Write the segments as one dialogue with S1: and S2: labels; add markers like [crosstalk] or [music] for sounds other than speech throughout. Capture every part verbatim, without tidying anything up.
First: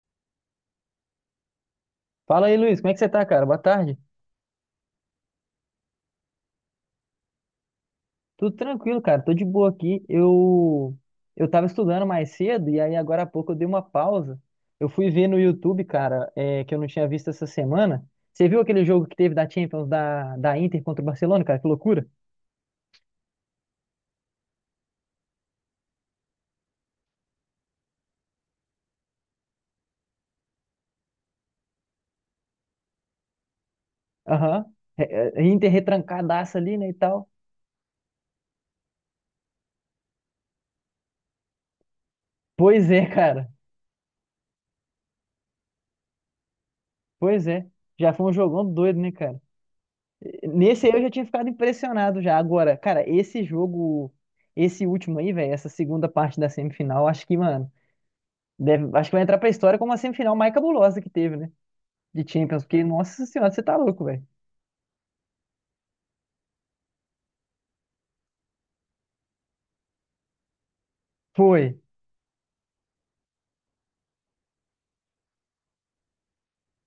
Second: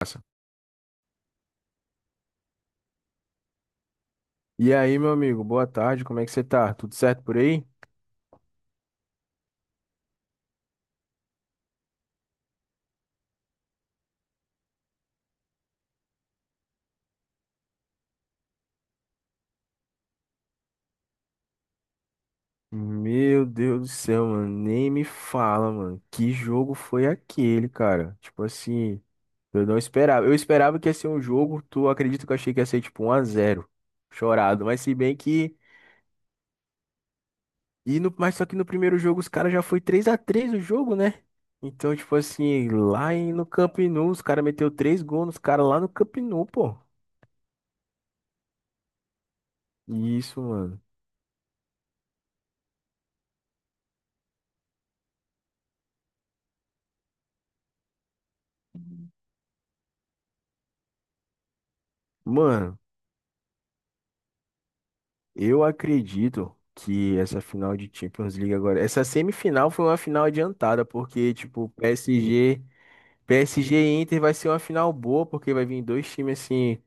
S1: Massa.
S2: Fala aí, Luiz, como é que você tá, cara? Boa tarde.
S1: E aí, meu amigo, boa tarde, como é que você tá? Tudo certo por aí?
S2: Tudo tranquilo, cara. Tô de boa aqui. Eu eu tava estudando mais cedo e aí agora há pouco eu dei uma pausa. Eu fui ver no YouTube, cara, é, que eu não tinha visto essa semana. Você viu aquele jogo que teve da Champions da, da Inter contra o Barcelona, cara? Que loucura.
S1: Meu Deus do céu, mano, nem me fala, mano. Que jogo foi aquele, cara? Tipo assim, eu não esperava. Eu esperava que ia ser um jogo, tu acredita que eu achei que ia ser tipo um a zero, chorado.
S2: Aham.
S1: Mas se bem
S2: É, é,
S1: que.
S2: Inter retrancadaça ali, né, e tal.
S1: E no... Mas só que no primeiro jogo os caras já foi três a três o jogo, né? Então, tipo assim,
S2: Pois é, [laughs]
S1: lá em- no
S2: cara.
S1: Camp Nou, os caras meteu três gols nos caras lá no Camp Nou, pô.
S2: Pois é. Já foi um jogão doido, né, cara?
S1: Isso, mano.
S2: Nesse aí eu já tinha ficado impressionado já. Agora, cara, esse jogo, esse último aí, velho, essa segunda parte da semifinal, acho que, mano, deve, acho que vai entrar pra história como a semifinal mais cabulosa que teve, né? De Champions,
S1: Mano,
S2: porque, nossa senhora, você tá louco, velho.
S1: eu acredito que essa final de Champions League agora, essa semifinal foi uma final adiantada, porque tipo,
S2: Foi.
S1: P S G, PSG e Inter vai ser uma final boa, porque vai vir dois times assim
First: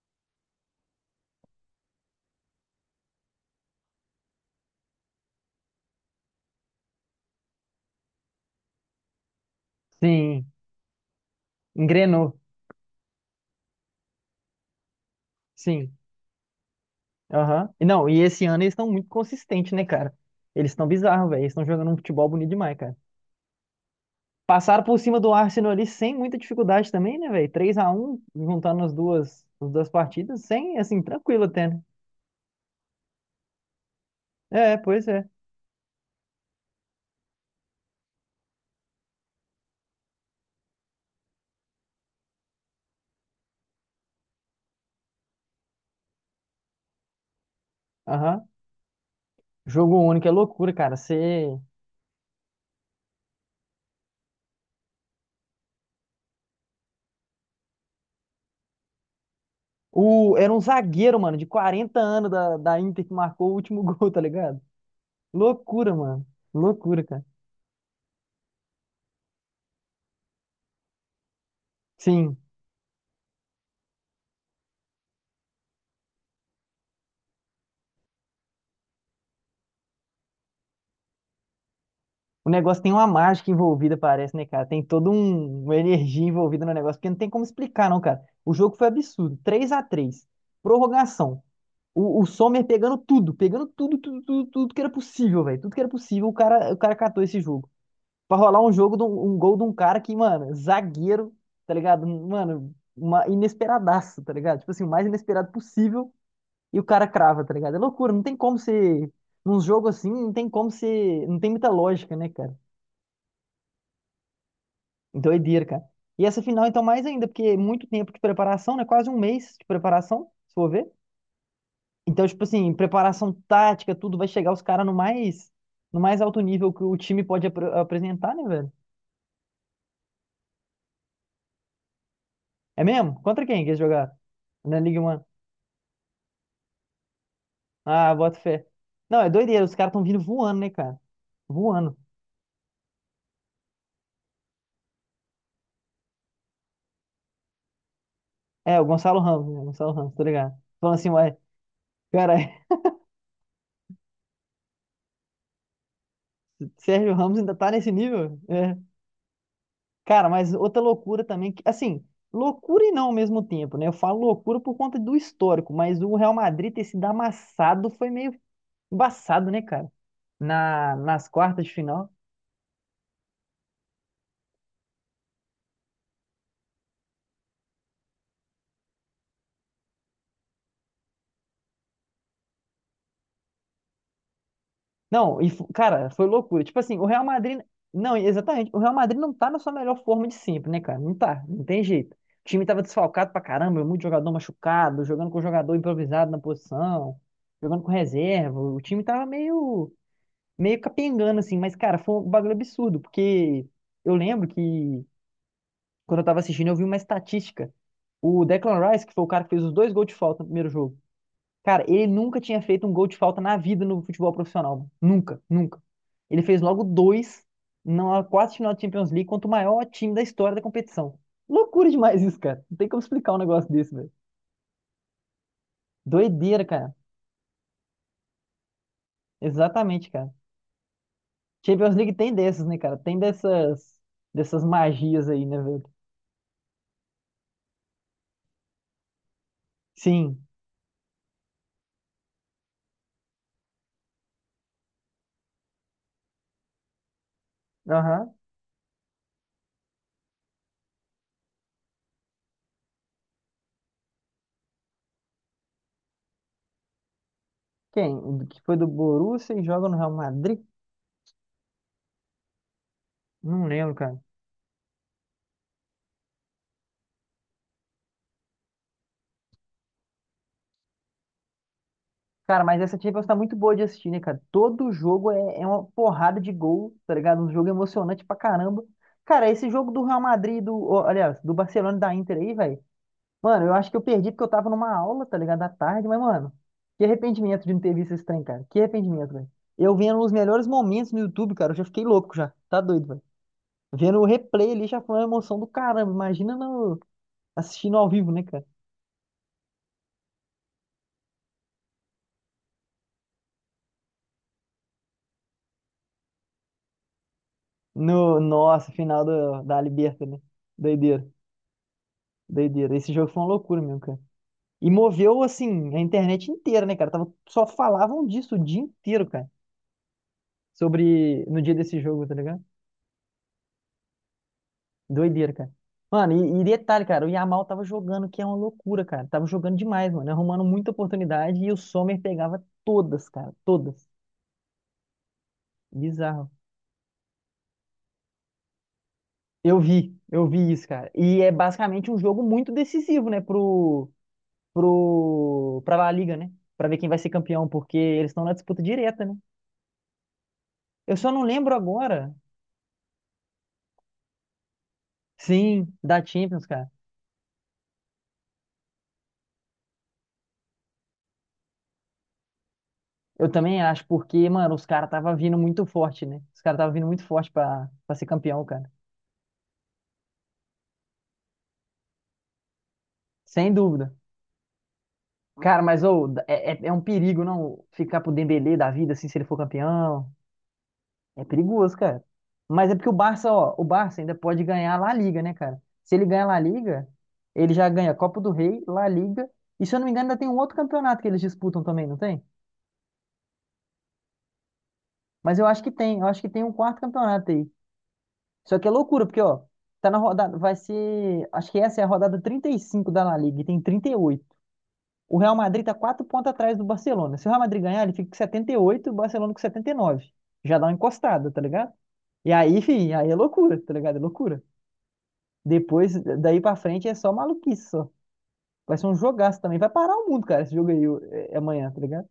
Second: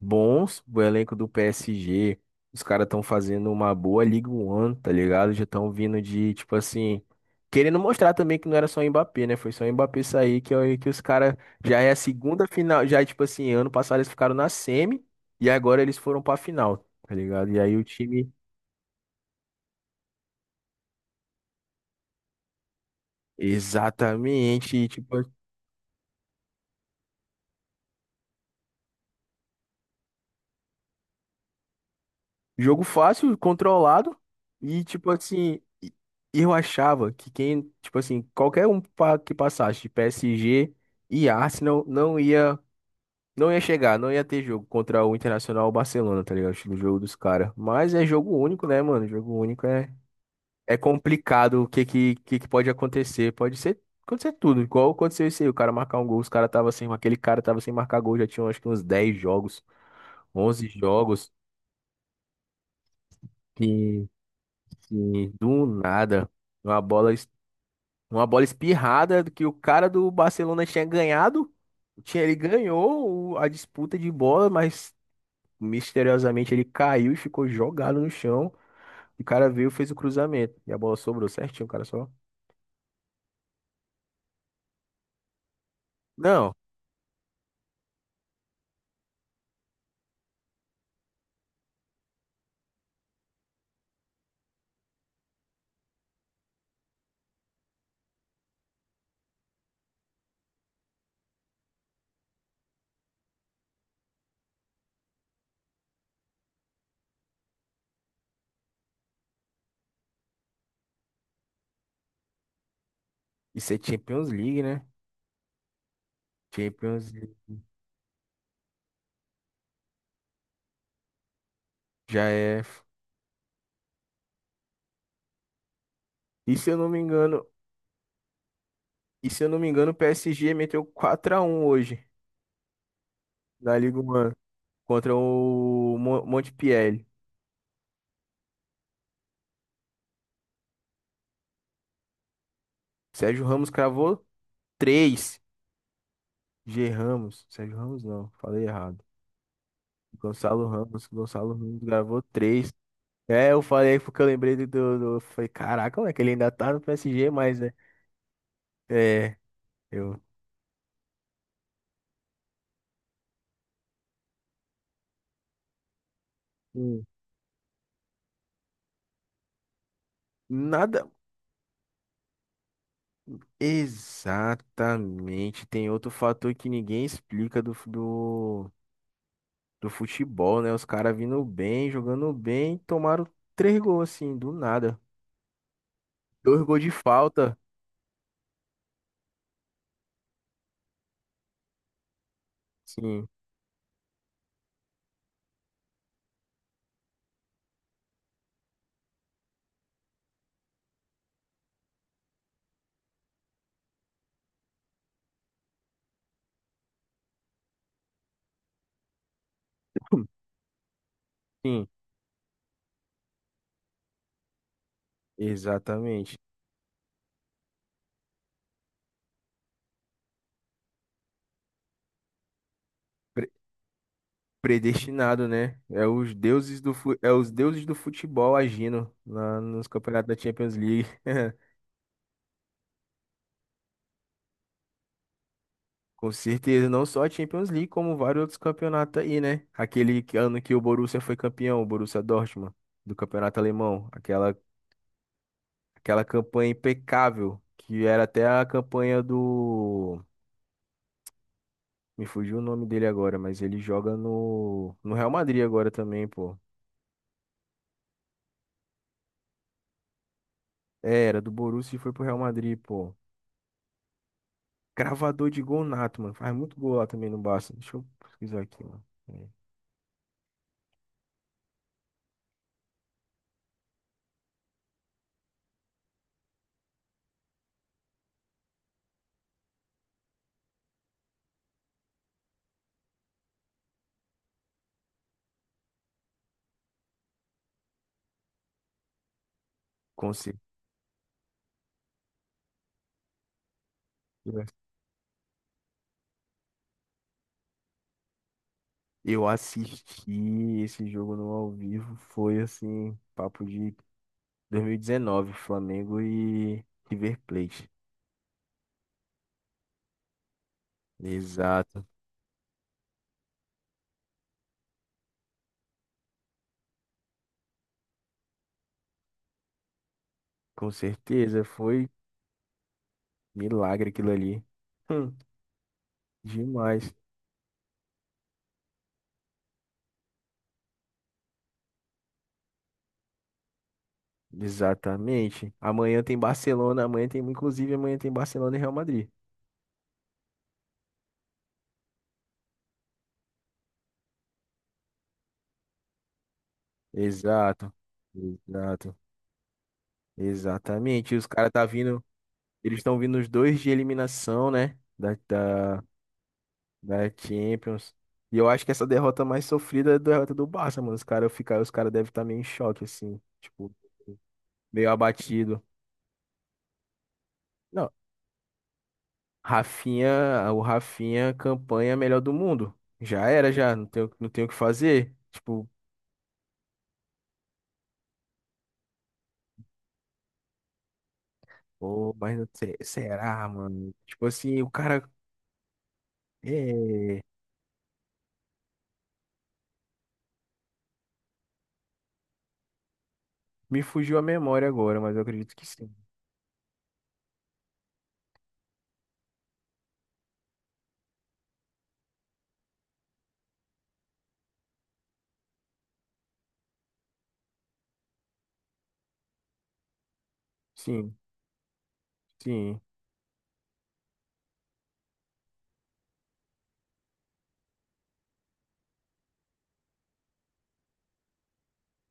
S1: bons. O elenco do P S G, os caras estão fazendo uma boa Liga One, tá ligado? Já estão vindo de tipo assim, querendo mostrar também que não era só o Mbappé, né? Foi só o Mbappé sair
S2: Sim.
S1: que é- que os caras já é a
S2: Engrenou.
S1: segunda final. Já tipo assim, ano passado eles ficaram na semi e agora
S2: Sim.
S1: eles foram pra final. Tá ligado? E
S2: Aham.
S1: aí o
S2: E não, e
S1: time
S2: esse ano eles estão muito consistentes, né, cara? Eles estão bizarros, velho. Eles estão jogando um futebol bonito demais, cara.
S1: exatamente.
S2: Passaram
S1: E,
S2: por
S1: tipo,
S2: cima do Arsenal ali sem muita dificuldade também, né, velho? Três a um juntando as duas, as duas partidas, sem, assim, tranquilo até, né?
S1: jogo fácil, controlado.
S2: É,
S1: E,
S2: pois
S1: tipo
S2: é.
S1: assim, e- eu achava que quem, tipo assim, qualquer um pa- que passasse de P S G e Arsenal não ia, não ia chegar, não ia ter jogo contra o Internacional ou Barcelona, tá ligado? Acho que no jogo dos caras. Mas é jogo
S2: Aham.
S1: único, né, mano? Jogo único é,
S2: Jogo único é loucura,
S1: é
S2: cara. Você.
S1: complicado o que, que, que que pode acontecer. Pode ser, acontecer tudo. Igual aconteceu isso aí, o cara marcar um gol, os cara tava sem, aquele cara tava sem marcar gol, já tinha acho que uns dez jogos,
S2: O... Era um
S1: onze
S2: zagueiro,
S1: jogos.
S2: mano, de quarenta anos da, da Inter que marcou o último [laughs]
S1: Que
S2: gol, tá ligado?
S1: sim, do
S2: Loucura, mano.
S1: nada. Uma
S2: Loucura,
S1: bola,
S2: cara.
S1: es- uma bola espirrada que o cara do Barcelona tinha ganhado. Tinha, ele
S2: Sim.
S1: ganhou o- a disputa de bola, mas misteriosamente ele caiu e ficou jogado no chão. O cara veio, fez o cruzamento. E a bola sobrou certinho, o cara só.
S2: O negócio tem uma mágica envolvida, parece, né, cara? Tem toda um... uma energia
S1: Não,
S2: envolvida no negócio, porque não tem como explicar, não, cara. O jogo foi absurdo. Três a três. Prorrogação. O, o Sommer pegando tudo, pegando tudo, tudo, tudo, tudo que era possível, velho. Tudo que era possível, o cara, o cara catou esse jogo. Pra rolar um jogo, de um um gol de um cara que, mano, zagueiro, tá ligado? Mano, uma inesperadaço, tá ligado? Tipo assim, o mais inesperado possível e o cara crava, tá ligado? É loucura, não tem como ser. Num jogo assim, não tem como ser. Não tem muita lógica, né, cara?
S1: isso é Champions League, né?
S2: Doideira, cara. E essa final, então, mais
S1: Champions
S2: ainda,
S1: League
S2: porque é muito tempo de preparação, né? Quase um mês de preparação, se for ver.
S1: já
S2: Então, tipo
S1: é.
S2: assim, preparação tática, tudo vai chegar os caras no mais, no mais alto
S1: E se
S2: nível
S1: eu
S2: que
S1: não
S2: o
S1: me
S2: time pode
S1: engano,
S2: apr- apresentar, né, velho?
S1: e se eu não me engano, o P S G meteu quatro a um hoje
S2: É mesmo? Contra quem que
S1: na
S2: eles
S1: Liga
S2: jogaram?
S1: um
S2: Na Liga um.
S1: contra o Mon- Montpellier.
S2: Ah, bota fé. Não, é doideira, os caras estão vindo voando, né, cara? Voando.
S1: Sérgio Ramos cravou três. G Ramos. Sérgio Ramos não, falei
S2: É, o
S1: errado.
S2: Gonçalo Ramos, né? Gonçalo Ramos, tô ligado.
S1: Gonçalo
S2: Falando
S1: Ramos.
S2: assim, ué,
S1: Gonçalo Ramos gravou
S2: cara,
S1: três. É, eu falei porque eu lembrei do, do, do- eu falei, caraca, como é que ele ainda tá
S2: [laughs]
S1: no
S2: Sérgio
S1: P S G,
S2: Ramos ainda
S1: mas né?
S2: tá nesse nível? É.
S1: É, eu.
S2: Cara, mas outra loucura também, que, assim, loucura e não ao mesmo tempo, né? Eu falo loucura por conta do histórico, mas o Real Madrid ter sido
S1: Hum.
S2: amassado foi meio embaçado, né, cara? Na,
S1: Nada.
S2: nas quartas de final.
S1: Exatamente. Tem outro fator que ninguém explica do, fu- do, do futebol, né? Os caras vindo bem, jogando bem, tomaram três gols, assim, do nada.
S2: Não, e, fo- cara, foi
S1: Dois
S2: loucura. Tipo
S1: gols de
S2: assim, o Real
S1: falta.
S2: Madrid. Não, exatamente. O Real Madrid não tá na sua melhor forma de sempre, né, cara? Não tá, não tem jeito. O time tava
S1: Sim,
S2: desfalcado pra caramba, muito jogador machucado, jogando com jogador improvisado na posição, jogando com reserva. O time tava meio, meio capengando, assim. Mas, cara, foi um bagulho absurdo, porque eu lembro que quando eu tava assistindo, eu vi uma estatística. O Declan Rice, que foi o cara que fez os dois gols de falta no
S1: [clears throat]
S2: primeiro jogo. Cara,
S1: sim,
S2: ele nunca tinha feito um gol de falta na vida no futebol profissional. Nunca, nunca.
S1: exatamente.
S2: Ele fez logo dois na quase final da Champions League contra o maior time da história da competição. Loucura demais isso, cara. Não tem como explicar um
S1: Pre-
S2: negócio desse, velho.
S1: Predestinado, né? É os
S2: Doideira,
S1: deuses
S2: cara.
S1: do, fu- é os deuses do futebol agindo na, nos
S2: Exatamente,
S1: campeonatos
S2: cara.
S1: da Champions League. [laughs]
S2: Champions League tem dessas, né, cara? Tem dessas dessas magias aí, né, velho?
S1: Com certeza, não só a Champions League, como vários outros campeonatos aí, né? Aquele que-
S2: Sim.
S1: ano que o Borussia foi campeão, o Borussia Dortmund, do campeonato alemão. Aquela, aquela campanha impecável, que era
S2: Aham.
S1: até a campanha do. Me fugiu o nome dele agora, mas ele joga no, no Real Madrid agora também, pô.
S2: Quem? O que foi do Borussia e joga no Real Madrid?
S1: É, era do Borussia e foi pro Real Madrid, pô.
S2: Não lembro, cara.
S1: Cravador de gol nato, mano. Faz muito gol lá também no Barça. Deixa eu pesquisar aqui, mano. É,
S2: Cara, mas essa Champions tá muito boa de assistir, né, cara? Todo jogo é, é uma porrada de gol, tá ligado? Um jogo emocionante pra caramba. Cara, esse jogo do Real Madrid, do, ó, aliás, do Barcelona e da Inter aí, velho. Mano, eu acho que eu perdi porque eu tava numa aula, tá ligado? À tarde, mas, mano, que arrependimento de não ter visto esse trem, cara. Que arrependimento, velho. Eu vendo os
S1: com certeza.
S2: melhores momentos no YouTube, cara, eu já fiquei louco já. Tá doido, velho. Vendo o replay ali já foi uma emoção do caramba. Imagina no, assistindo ao vivo, né, cara?
S1: Eu assisti esse jogo no ao vivo. Foi assim, papo de dois mil e dezenove, Flamengo e River Plate.
S2: No, nossa, final do, da Liberta, né? Doideira.
S1: Exato.
S2: Doideira. Esse jogo foi uma loucura mesmo, cara. E moveu, assim, a internet inteira, né, cara? Tava, só falavam disso o dia inteiro, cara.
S1: Com
S2: Sobre. No
S1: certeza.
S2: dia desse
S1: Foi
S2: jogo, tá ligado?
S1: milagre aquilo ali. Hum,
S2: Doideira, cara. Mano, e, e detalhe,
S1: demais.
S2: cara, o Yamal tava jogando, que é uma loucura, cara. Tava jogando demais, mano. Arrumando muita oportunidade e o Sommer pegava todas, cara. Todas.
S1: Exatamente. Amanhã tem
S2: Bizarro.
S1: Barcelona. Amanhã tem, inclusive, amanhã tem Barcelona e Real Madrid.
S2: Eu vi, eu vi isso, cara. E é basicamente um jogo muito decisivo, né, pro, pro, pra La Liga, né? Pra ver quem vai ser campeão,
S1: Exato.
S2: porque eles estão na disputa
S1: Exato.
S2: direta, né? Eu só
S1: Exatamente. E
S2: não
S1: os caras
S2: lembro
S1: tá vindo.
S2: agora.
S1: Eles estão vindo os dois de eliminação, né? Da,
S2: Sim,
S1: da,
S2: da Champions, cara.
S1: da Champions. E eu acho que essa derrota mais sofrida é a derrota do Barça, mano. Os caras ficar, os cara devem estar meio em choque, assim.
S2: Eu também
S1: Tipo,
S2: acho, porque, mano, os caras
S1: meio
S2: tava vindo
S1: abatido.
S2: muito forte, né? Os caras tava vindo muito forte pra,
S1: Não,
S2: pra ser campeão, cara.
S1: Rafinha, o Rafinha, campanha melhor do mundo. Já era,
S2: Sem
S1: já. Não
S2: dúvida.
S1: tenho não tenho o que fazer.
S2: Cara,
S1: Tipo,
S2: mas ô, é, é, é um perigo, não? Ficar pro Dembélé da vida, assim, se ele for campeão. É perigoso, cara.
S1: pô, mas não
S2: Mas é
S1: sei,
S2: porque o Barça,
S1: será,
S2: ó, o
S1: mano?
S2: Barça ainda
S1: Tipo
S2: pode
S1: assim, o
S2: ganhar a La
S1: cara.
S2: Liga, né, cara? Se ele ganhar a La Liga,
S1: É,
S2: ele já ganha Copa do Rei, La Liga. E se eu não me engano, ainda tem um outro campeonato que eles disputam também, não tem?
S1: me fugiu a memória agora, mas eu
S2: Mas eu
S1: acredito
S2: acho
S1: que
S2: que
S1: sim.
S2: tem, eu acho que tem um quarto campeonato aí. Só que é loucura, porque, ó, tá na rodada, vai ser, acho que essa é a rodada trinta e cinco da La Liga, e tem trinta e oito. O Real Madrid tá quatro pontos atrás do Barcelona. Se o Real Madrid ganhar, ele fica com setenta e oito e oito e o Barcelona com setenta e nove. Já dá uma
S1: Sim,
S2: encostada, tá ligado? E aí,
S1: sim.
S2: enfim, aí é loucura, tá ligado? É loucura. Depois, daí pra frente, é só maluquice, só. Vai ser um jogaço também. Vai parar o mundo, cara, esse jogo aí é, é amanhã, tá ligado?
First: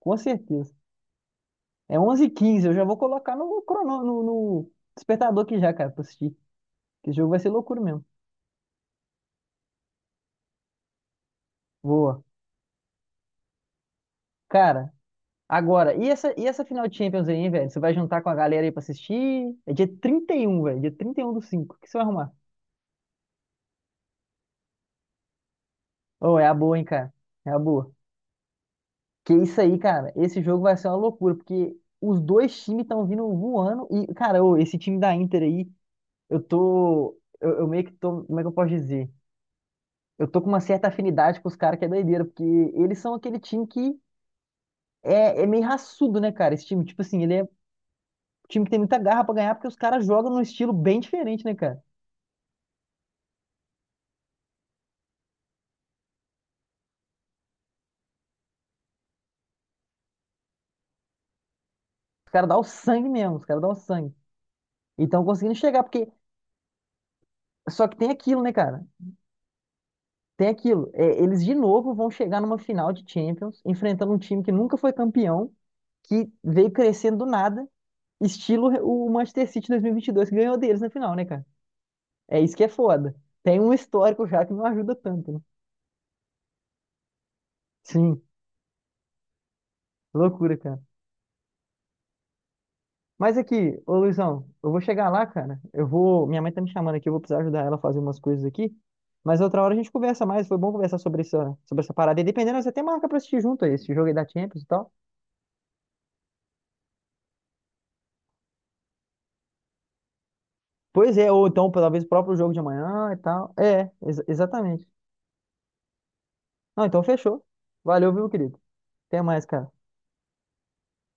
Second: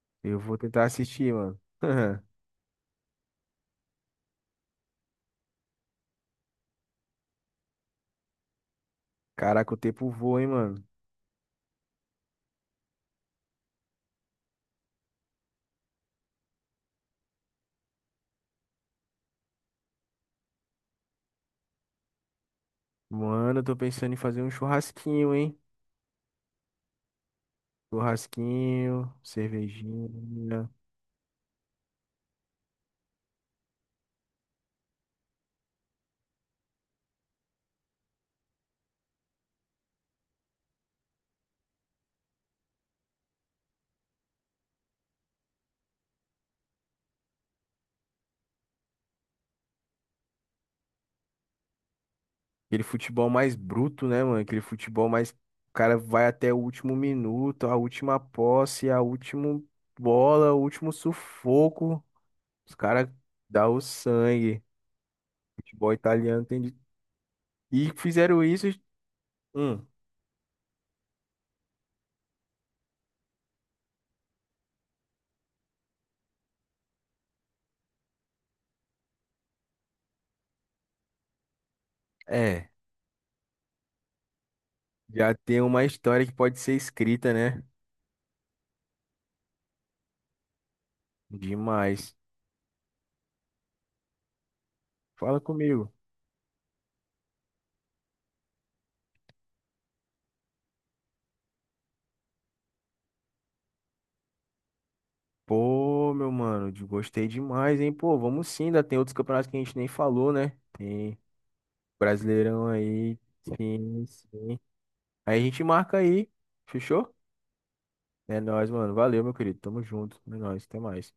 S2: Com
S1: Eu vou
S2: certeza.
S1: tentar assistir, mano.
S2: É
S1: [laughs]
S2: onze e quinze eu já vou colocar no, crono, no, no despertador aqui já, cara, pra assistir. Que jogo vai ser loucura mesmo.
S1: Caraca, o tempo voa, hein, mano?
S2: Boa. Cara, agora, e essa, e essa final de Champions aí, hein, velho? Você vai juntar com a galera aí pra assistir? É dia trinta e um velho. Dia trinta e um do cinco. O que você vai arrumar?
S1: Mano, eu tô pensando em fazer um churrasquinho, hein?
S2: Ô, é a boa, hein, cara? É a boa.
S1: Churrasquinho,
S2: Que isso aí, cara. Esse jogo
S1: cervejinha.
S2: vai ser uma loucura, porque os dois times estão vindo voando. E, cara, ô, esse time da Inter aí, eu tô. Eu, eu meio que tô. Como é que eu posso dizer? Eu tô com uma certa afinidade com os caras que é doideira, porque eles são aquele time que é, é meio raçudo, né, cara? Esse time, tipo assim, ele é um time que tem muita garra pra ganhar, porque os caras jogam num estilo bem diferente, né, cara?
S1: Aquele futebol mais bruto, né, mano? Aquele futebol mais. O cara vai até o último minuto, a última posse, a última bola, o último sufoco.
S2: Os caras dão o
S1: Os
S2: sangue
S1: caras
S2: mesmo, os caras dão o
S1: dão o
S2: sangue.
S1: sangue.
S2: E estão conseguindo chegar,
S1: Futebol
S2: porque.
S1: italiano tem de...
S2: Só
S1: E
S2: que tem aquilo,
S1: fizeram
S2: né,
S1: isso.
S2: cara?
S1: Hum,
S2: Tem aquilo. É, eles de novo vão chegar numa final de Champions, enfrentando um time que nunca foi campeão, que veio crescendo do nada, estilo o Manchester City dois mil e vinte e dois, que ganhou deles na final, né, cara? É isso que é
S1: é.
S2: foda. Tem um histórico já que não ajuda tanto,
S1: Já
S2: né?
S1: tem uma história que pode ser escrita, né?
S2: Sim, loucura, cara.
S1: Demais.
S2: Mas aqui, ô Luizão, eu vou chegar lá,
S1: Fala
S2: cara. Eu
S1: comigo.
S2: vou. Minha mãe tá me chamando aqui, eu vou precisar ajudar ela a fazer umas coisas aqui. Mas outra hora a gente conversa mais. Foi bom conversar sobre essa, sobre essa parada. E dependendo, você até marca pra assistir junto aí, esse jogo aí da Champions e tal.
S1: Pô, meu mano, de- gostei demais, hein? Pô, vamos sim, ainda tem outros campeonatos que a gente nem falou, né?
S2: Pois
S1: Tem
S2: é, ou então, talvez o próprio jogo de
S1: Brasileirão
S2: amanhã e
S1: aí,
S2: tal. É,
S1: sim,
S2: ex-
S1: sim.
S2: exatamente.
S1: Aí a gente marca aí,
S2: Não, então
S1: fechou?
S2: fechou. Valeu, viu,
S1: É
S2: querido?
S1: nóis, mano.
S2: Até
S1: Valeu, meu
S2: mais,
S1: querido.
S2: cara.
S1: Tamo junto. É nóis, até mais.